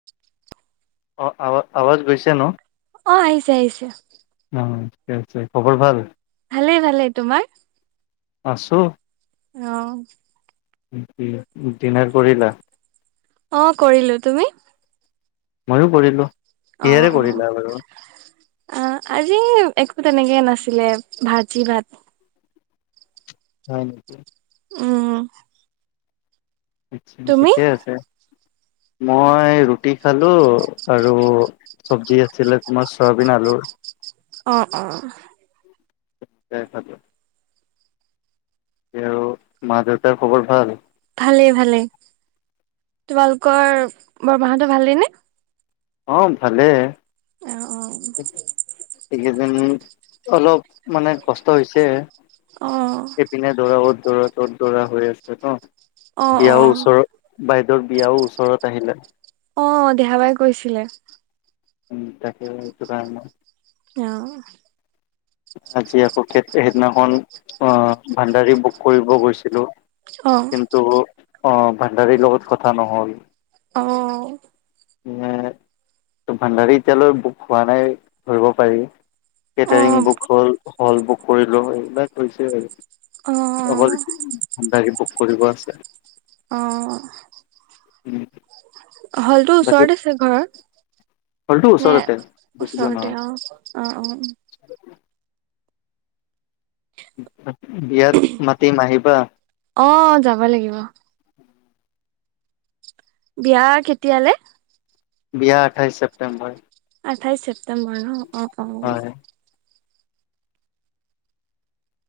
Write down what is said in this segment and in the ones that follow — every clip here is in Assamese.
[unintelligible] অঁ আৱ আৱাজ গৈছে ন। অ‍ঁ আহিছে আহিছে। অ ঠিক আছে, খবৰ ভাল। ভালেই ভালেই, তোমাৰ? আছোঁ। অ‌ঁ ডিনাৰ কৰিলা। অঁ কৰিলো তুমি। ময়ো কৰিলোঁ। অঁ অঁ অ আজি একো তেনেকে নাছিলে, ভাজি ভাত। হয় নেকি? উম আচ্ছা তুমি ঠিকে আছে মই ৰুটি খালোঁ আৰু- চব্জি আছিলে, তোমাৰ চয়াবিন আলু। অঁ অঁ [unintelligible] আৰু মা দেউতাৰ খবৰ ভাল। ভালেই ভালেই তোমালোকৰ বৰমা হতঁৰ ভালেই নে। অঁ ভালেই। অ অ। এইকেইদিন অলপ মানে কষ্ট হৈছে। অহ। দিনে ধৰা 'ত দৰা ত'ত দৰা হৈ আছে ন অ অ বিয়াও ওচৰত। বাইদেউৰ বিয়াও ওচৰত আহিলে। অ দেহাবাই কৈছিলে। তাকে সেইটো কাৰণে। অহ। আজি আকৌ সেই -সেইদিনাখন আহ ভাণ্ডাৰী বুক কৰিব গৈছিলোঁ। অ। কিন্তু অ ভাণ্ডাৰীৰ লগত কথা নহ'ল। অ অ ভাণ্ডাৰী এতিয়ালৈ বুক হোৱা নাই ধৰিব পাৰি অ কেটাৰিং বুক হ'ল হ'ল বুক কৰিলোঁ এইবিলাক হৈছে আৰু। অ অকল গাড়ী বুক কৰিব আছে। অ উম। হলটো ওচৰত আছে ঘৰ। হলটো ওচৰতে, বেছি দূৰ নহয়। অ অ অ। [inaudible] বিয়াত মাতিম আহিবা। অ যাব লাগিব। বিয়া কেতিয়ালে? বিয়া আঠাইছ ছেপ্তেম্বৰ। আঠাইছ ছেপ্তেম্বৰ ন অ অ অ। হয়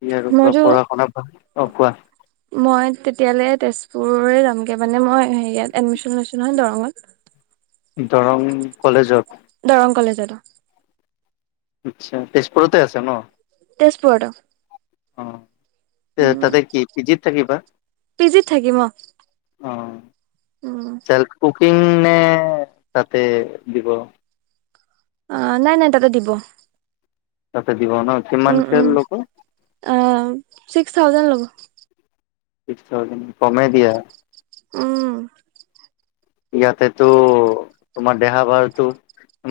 ই আৰু মইতো পঢ়া শুনা ভাল, অ কোৱা? মই তেতিয়ালে তেজপুৰ যামগে মানে মই হেৰিয়াত এডমিশন লৈছোঁ নহয় দৰংত। [inaudible] দৰং কলেজত। দৰং কলেজত অ। আচ্ছা, তেজপুৰতে আছে ন। তেজপুৰত অ। অ, তাতে কি পি জিত থাকিবা? পি জিত থাকিম অ অ। উম। তেল্ফ কুকিংনে তাতে দিব? অ নাই নাই তাতে দিব। তাতে দিব ন উম কিমানকে উম ল'ব? অ ছিক্স থাউজেণ্ড ল'ব। ছিক্স থাউজেণ্ড কমে দিয়া। উম। ইয়াতেতো তোমাৰ দেহা ভাৰটো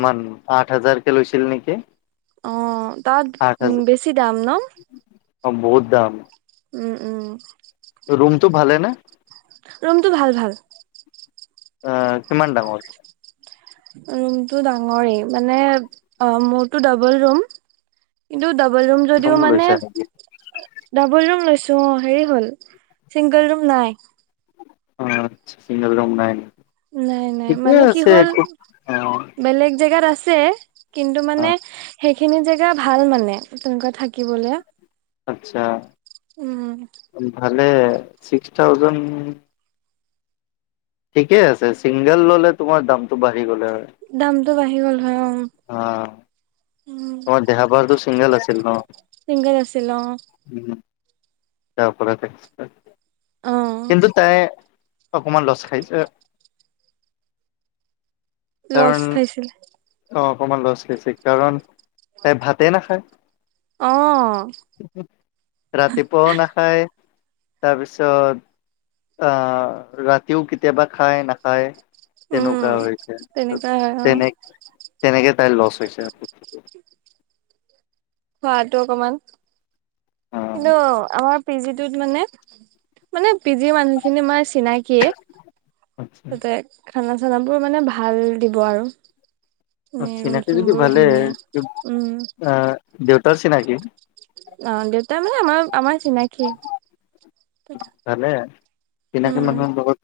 ইমান আঠ হাজাৰকে লৈছিল নেকি? অ তাত আঠ উম হাজাৰ বেছি দাম ন? অ বহুত দাম। উম উম। ৰুমটো ভালে নে? ৰুমটো ভাল ভাল। আ কিমান ডাঙৰ? ৰুমটো ডাঙৰে মানে অ মোৰটো ডবল ৰুম। কিন্তু ডাবল ৰুম যদিও মানে লৈছা নেকি ডাবল ৰুম লৈছোঁ অ হেৰি হ'ল চিংগল ৰুম নাই? অ চিংগল ৰুম নাই? নাই নাই ঠিকে মানে কি আছে হ'ল একো অ বেলেগ জেগাত আছে। কিন্তু অ মানে সেইখিনি জেগা ভাল মানে তেনেকুৱা থাকিবলে। আচ্ছা। উম। ভালে, ছিক্স থাউজেণ্ড', ঠিকে আছে ছিংগল ল'লে তোমাৰ দামটো বাঢ়ি গ'লে হয়। দামটো বাঢ়ি গ'ল হয়', অ', অহ', উম', দেহাবলতো চিংগল আছিল ন? ছিংগাল আছিল অ', উম', তাৰপৰাতে অ কিন্তু তাই', অকমান লচ খাইছে', লচ কাৰণ খাইছিলে', অ, ' অকমান লচ খাইছে কাৰণ? তাই ভাতে নাখায়', অ হম', -হম', ৰাতিপুৱাও নাখায়, তাৰপিছত', আহ, ৰাতিও কেতিয়াবা খায়, নাখায়', উম শুকাই গৈছে তে', তেনেকুৱা হয় অ তেনে- তেনেকে তাই লচ হৈছে', খোৱাতো অকমান, অ কিন্তু আমাৰ', পি জি টোত মানে, মানে পি জি ৰ মানুহখিনি মাৰ চিনাক', কিয়ে', তাতে খানা চানাবোৰ মানে ভাল দিব আৰু', অ', ৰুম চিনাকি চুম যদি বোৰো ভালে, ধুনীয়া উম অহ', দেউতাৰ চিনাকি', অ, ' দেউতা মানে আমাৰ আমাৰ চিনাকি', ভালে, চিনাকি উম, মানুহৰ লগত,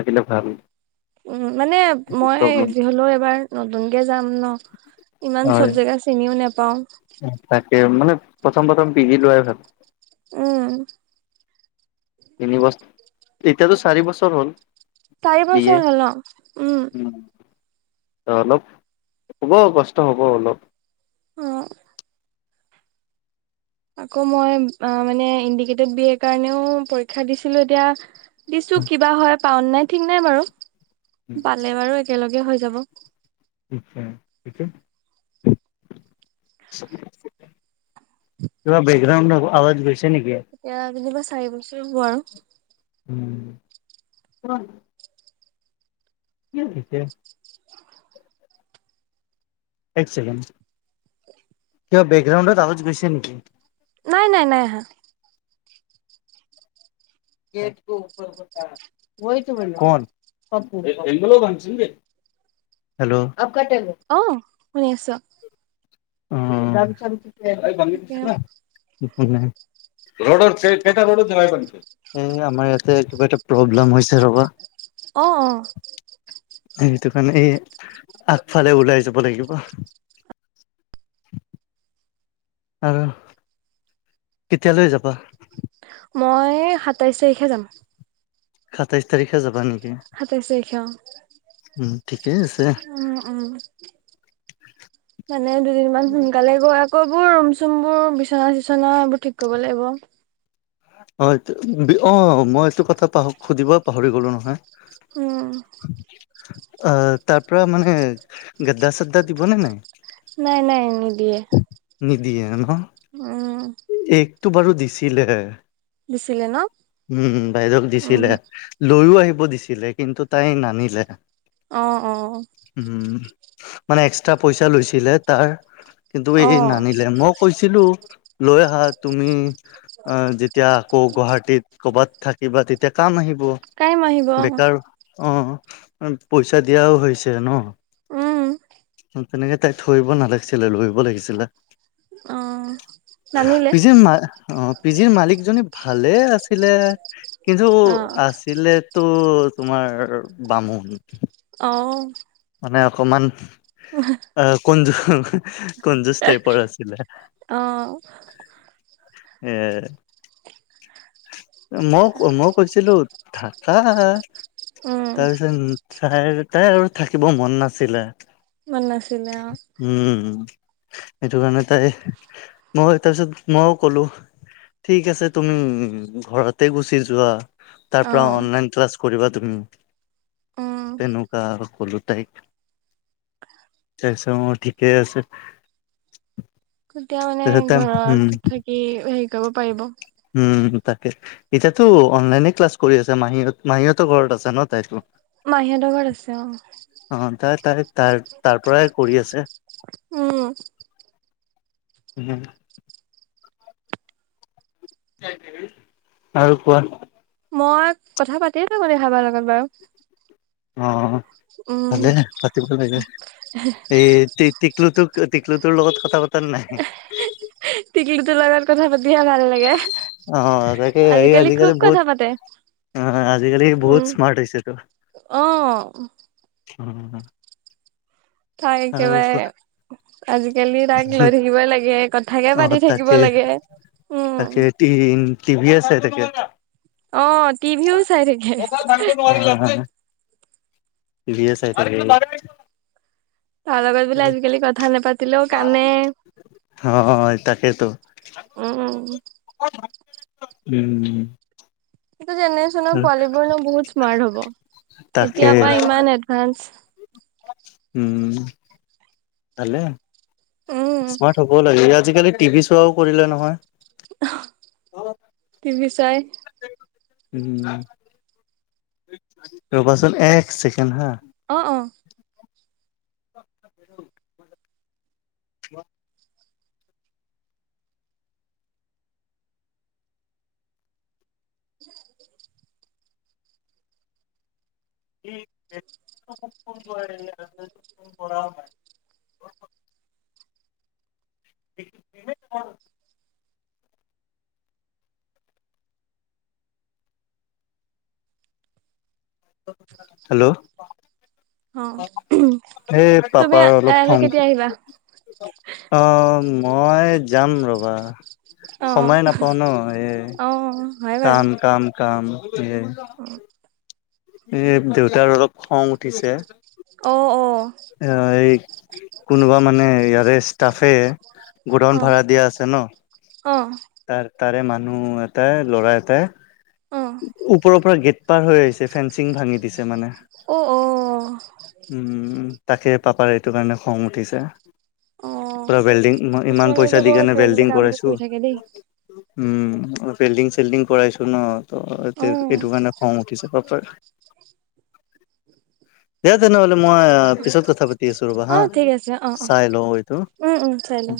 থাকিলে ভাল', উম', মানে একো মই প্ৰব্লেম যি হ'লেও, এবাৰ নতুনকে যাম ন', ইমান হয় চব জেগা চিনিও নোপাওঁ', তাকে', মানে প্ৰথম- প্ৰথম পি জি লোৱাই ভাল', উম', তিনি বছ', এতিয়াতো চাৰি বছৰ হ'ল', চাৰি বি এ, বছৰ হ'ল ন? উম, হুম', অ' অলপ, হ'ব কষ্ট হ'ব অলপ', অঁ', আকৌ মই মানে ইণ্ডিকেটড বি এৰ কাৰণেও পৰীক্ষা দিছিলোঁ এতিয়া', দিছোঁ, কি বা হয় পাওঁ ন নাই ঠিক নাই বাৰু পালে বাৰু একেলগে হৈ যাব', [unintelligible] কিবা বেকগ্ৰাউণ্ডত আৱাজ গৈছে নেকি? এয়া যেনিবা চাৰি বছৰ হ'ব আৰু', উম', কিমান? হোম', কি কয়? এক চেকেণ্ড, কিবা বেকগ্ৰাউণ্ডত আৱাজ গৈছে নেকি? নাই, - নাই, - নাই, আহা', [unintelligible] হেল্ল', অ, ' শুনি আছোঁ? তাকে, উম', [unintelligible] এ', আমাৰ ইয়াতে কিবা এটা প্ৰব্লেম হৈছে ৰবা? অহ', অহ', সেইটো কাৰণে, আগফালে ওলাই যাব লাগিব', আৰু', কেতিয়ালৈ যাবা? মই এই সাতাইশ তাৰিখে যাম', সাতাইশ তাৰিখে যাবা নি? সাতাইছ তাৰিখে অ, উম', ঠিকে', উম উম, মানে দুদিনমান সোনকালে আকৌ, আকৌবোৰ ৰুম চুম বোৰ বিচনা চিচনা এইবোৰ ঠিক কৰিব লাগিব। অ', অ, মই এইটো কথা পাহ সুধিব পাহৰি গলো নহয়। উম, তাৰ তাৰ পাৰা মানে, গাদ্দা চাদ্দা দিবনে নাই? নাই নাই, নিদিয়ে। নিদিয়ে ন? উম, একটো বাৰু দিছিলে। দিছিলে ন? উম, বাইদেউক দিছিলে, উম লৈও আহিব দিছিলে কিন্তু তাই নানিলে। অ', অ, উম, মানে এক্সট্ৰা পইচা লৈছিলে তাৰ কিন্তু এই অ নানিলে মই কৈছিলো, লৈ আহা তুমি আহ যে তিয়া আকৌ গুৱাহাটীত ক'বাত থাকিবা তেতিয়া কাম আহিব, কাইম আহিব অ বেকাৰ অ', পইচা দিয়াও হৈছে ন? উম তেনেকে তাইক থৈ আহিব নালাগিছিলে লৈ আহিব লাগিছিলে। অ নানিলে পিছে মা অ, পিছে মালিকজনী ভালে আছিলে, কিন্তু, অ আচ ছিলেতো তোমাৰ বামুণ। অ', মানে অকমান [unintelligible] আহ কনজু কনজুজ টাইপৰ আছিলে। অ এ, মোক মোক কৈছিলো থাকা, উম তাৰপিছত তাইৰ তাই আৰু থাকিব মন নাছিলে। মন নাছিলে অ, উম, সেইটো কাৰণে তাই, মই তাৰপিছত মইও ক'লো। ঠিক আছে তুম, ঘৰতে গুচি যোৱা। তাৰ অ পৰা অনলাইন ক্লাছ কৰিবা তুমি, উম তেনেকুৱা আউ ক'লো তাইক, তাৰপিছত ঠিকেই আছে। তেতিয়া মানে তাৰপিছত তাই উম ঘৰত থাকি হেৰি কৰিব পাৰিব। উম তাকে, এতিয়াতো অনলাইনে ক্লাছ কৰি আছে মাহী হত মাহীহতৰ ঘৰত আছে ন তাইতো? মাহীহতৰ ঘৰত। আছে অ অ', তাই তাই তাৰ তাৰ পৰাই কৰি আছে। উম, হুম, আৰু কোৱা? মই, কথা পাতিয়ে থাকোঁ নেহা বাৰ লগত বাৰু। অ', উম ভালে পাতিব লাগে, এ টি টিকলুটোক টিকলুটোৰ লগত কথা পা টিকলুটোৰ লগত কথা পাতিহে ভাল লাগে। অ', তাকে এই আজিকালি খুব বহুত কথা পাতে [unintelligible] আজিকালি বহুত উম স্মাৰ্ট হৈছেতো, অ উম, তাই একেবাৰে কোৱা? আজিকালি তাক লৈ থাকিব লাগে কথাকে অ পাতি থাকিব তাকে লাগে, উম, তাকে টি টি ভি আছে [unintelligible] অ', টি ভিও চাই থাকে। আ। টিভিয়ে চাই থাকে সি। তাৰ লগত বোলে আজিকালি কথা নেপাতিলেও কানে। হয় তাকেতো, উম উম। এটো জেনেৰে্চনৰ পোৱালী বোৰ নো বহুত স্মাৰ্ট হব। তাকে এতিয়া পা ইমান এডভান্স। উম, ভালে উম স্মাৰ্ট হব ব লাগে। ই আজিকালি টিভি চোৱাও কৰিলে নহয়। অঃ, টিভি চাই। উম, ৰবাচোন এক চেকেণ্ড হা। অ অ। [unintelligible] হ [unintelligible] ন [unintelligible] [inaudible] [unintelligible] [unintelligible] [unintelligible] হেল্ল'। অ এ তুমি পাপাৰ অলপ ইয়ালে খং কেতিয়া আহিবা অহ মই যাম ৰ'বা, অ সময় নাপাওঁ ন এই অ হয় কাম, কাম, কাম, এই অ এই দেউতাৰ অলপ খং উঠিছে অ অ। এ এই, কোনোবা মানে ইয়াৰে ষ্টাফে গুদাউন অ ভাড়া দিয়া আছে ন অ তাৰ, তাৰে মানুহ এটা ল'ৰা এটাই অহ। ওপৰৰ পৰা গেট পাৰ হৈ আহিছে ফেঞ্চিং ভাঙি দিছে মানে অ, অঅ উম, তাকে পাপাৰ এইটো কাৰণে খং উঠিছে অ পুৰা ৱেল্ডিং ইমান কিছুমানে পইচা যে দি বৰ কিনে কিবা কিবি ৱেল্ডিং কাম বোৰ কৰাইছো কৰি থাকে দেই উম, ৱেডিং চেল্টিং কৰাইছো ন। অ ত' এইটো কাৰণে খং উঠিছে পাপাৰ দিয়া তেনেহ'লে মই পিছত কথা পাতি আছো ৰ'বা অ হা ঠিক আছে অ অ চাই লও এইতো উম উম চাই লওঁ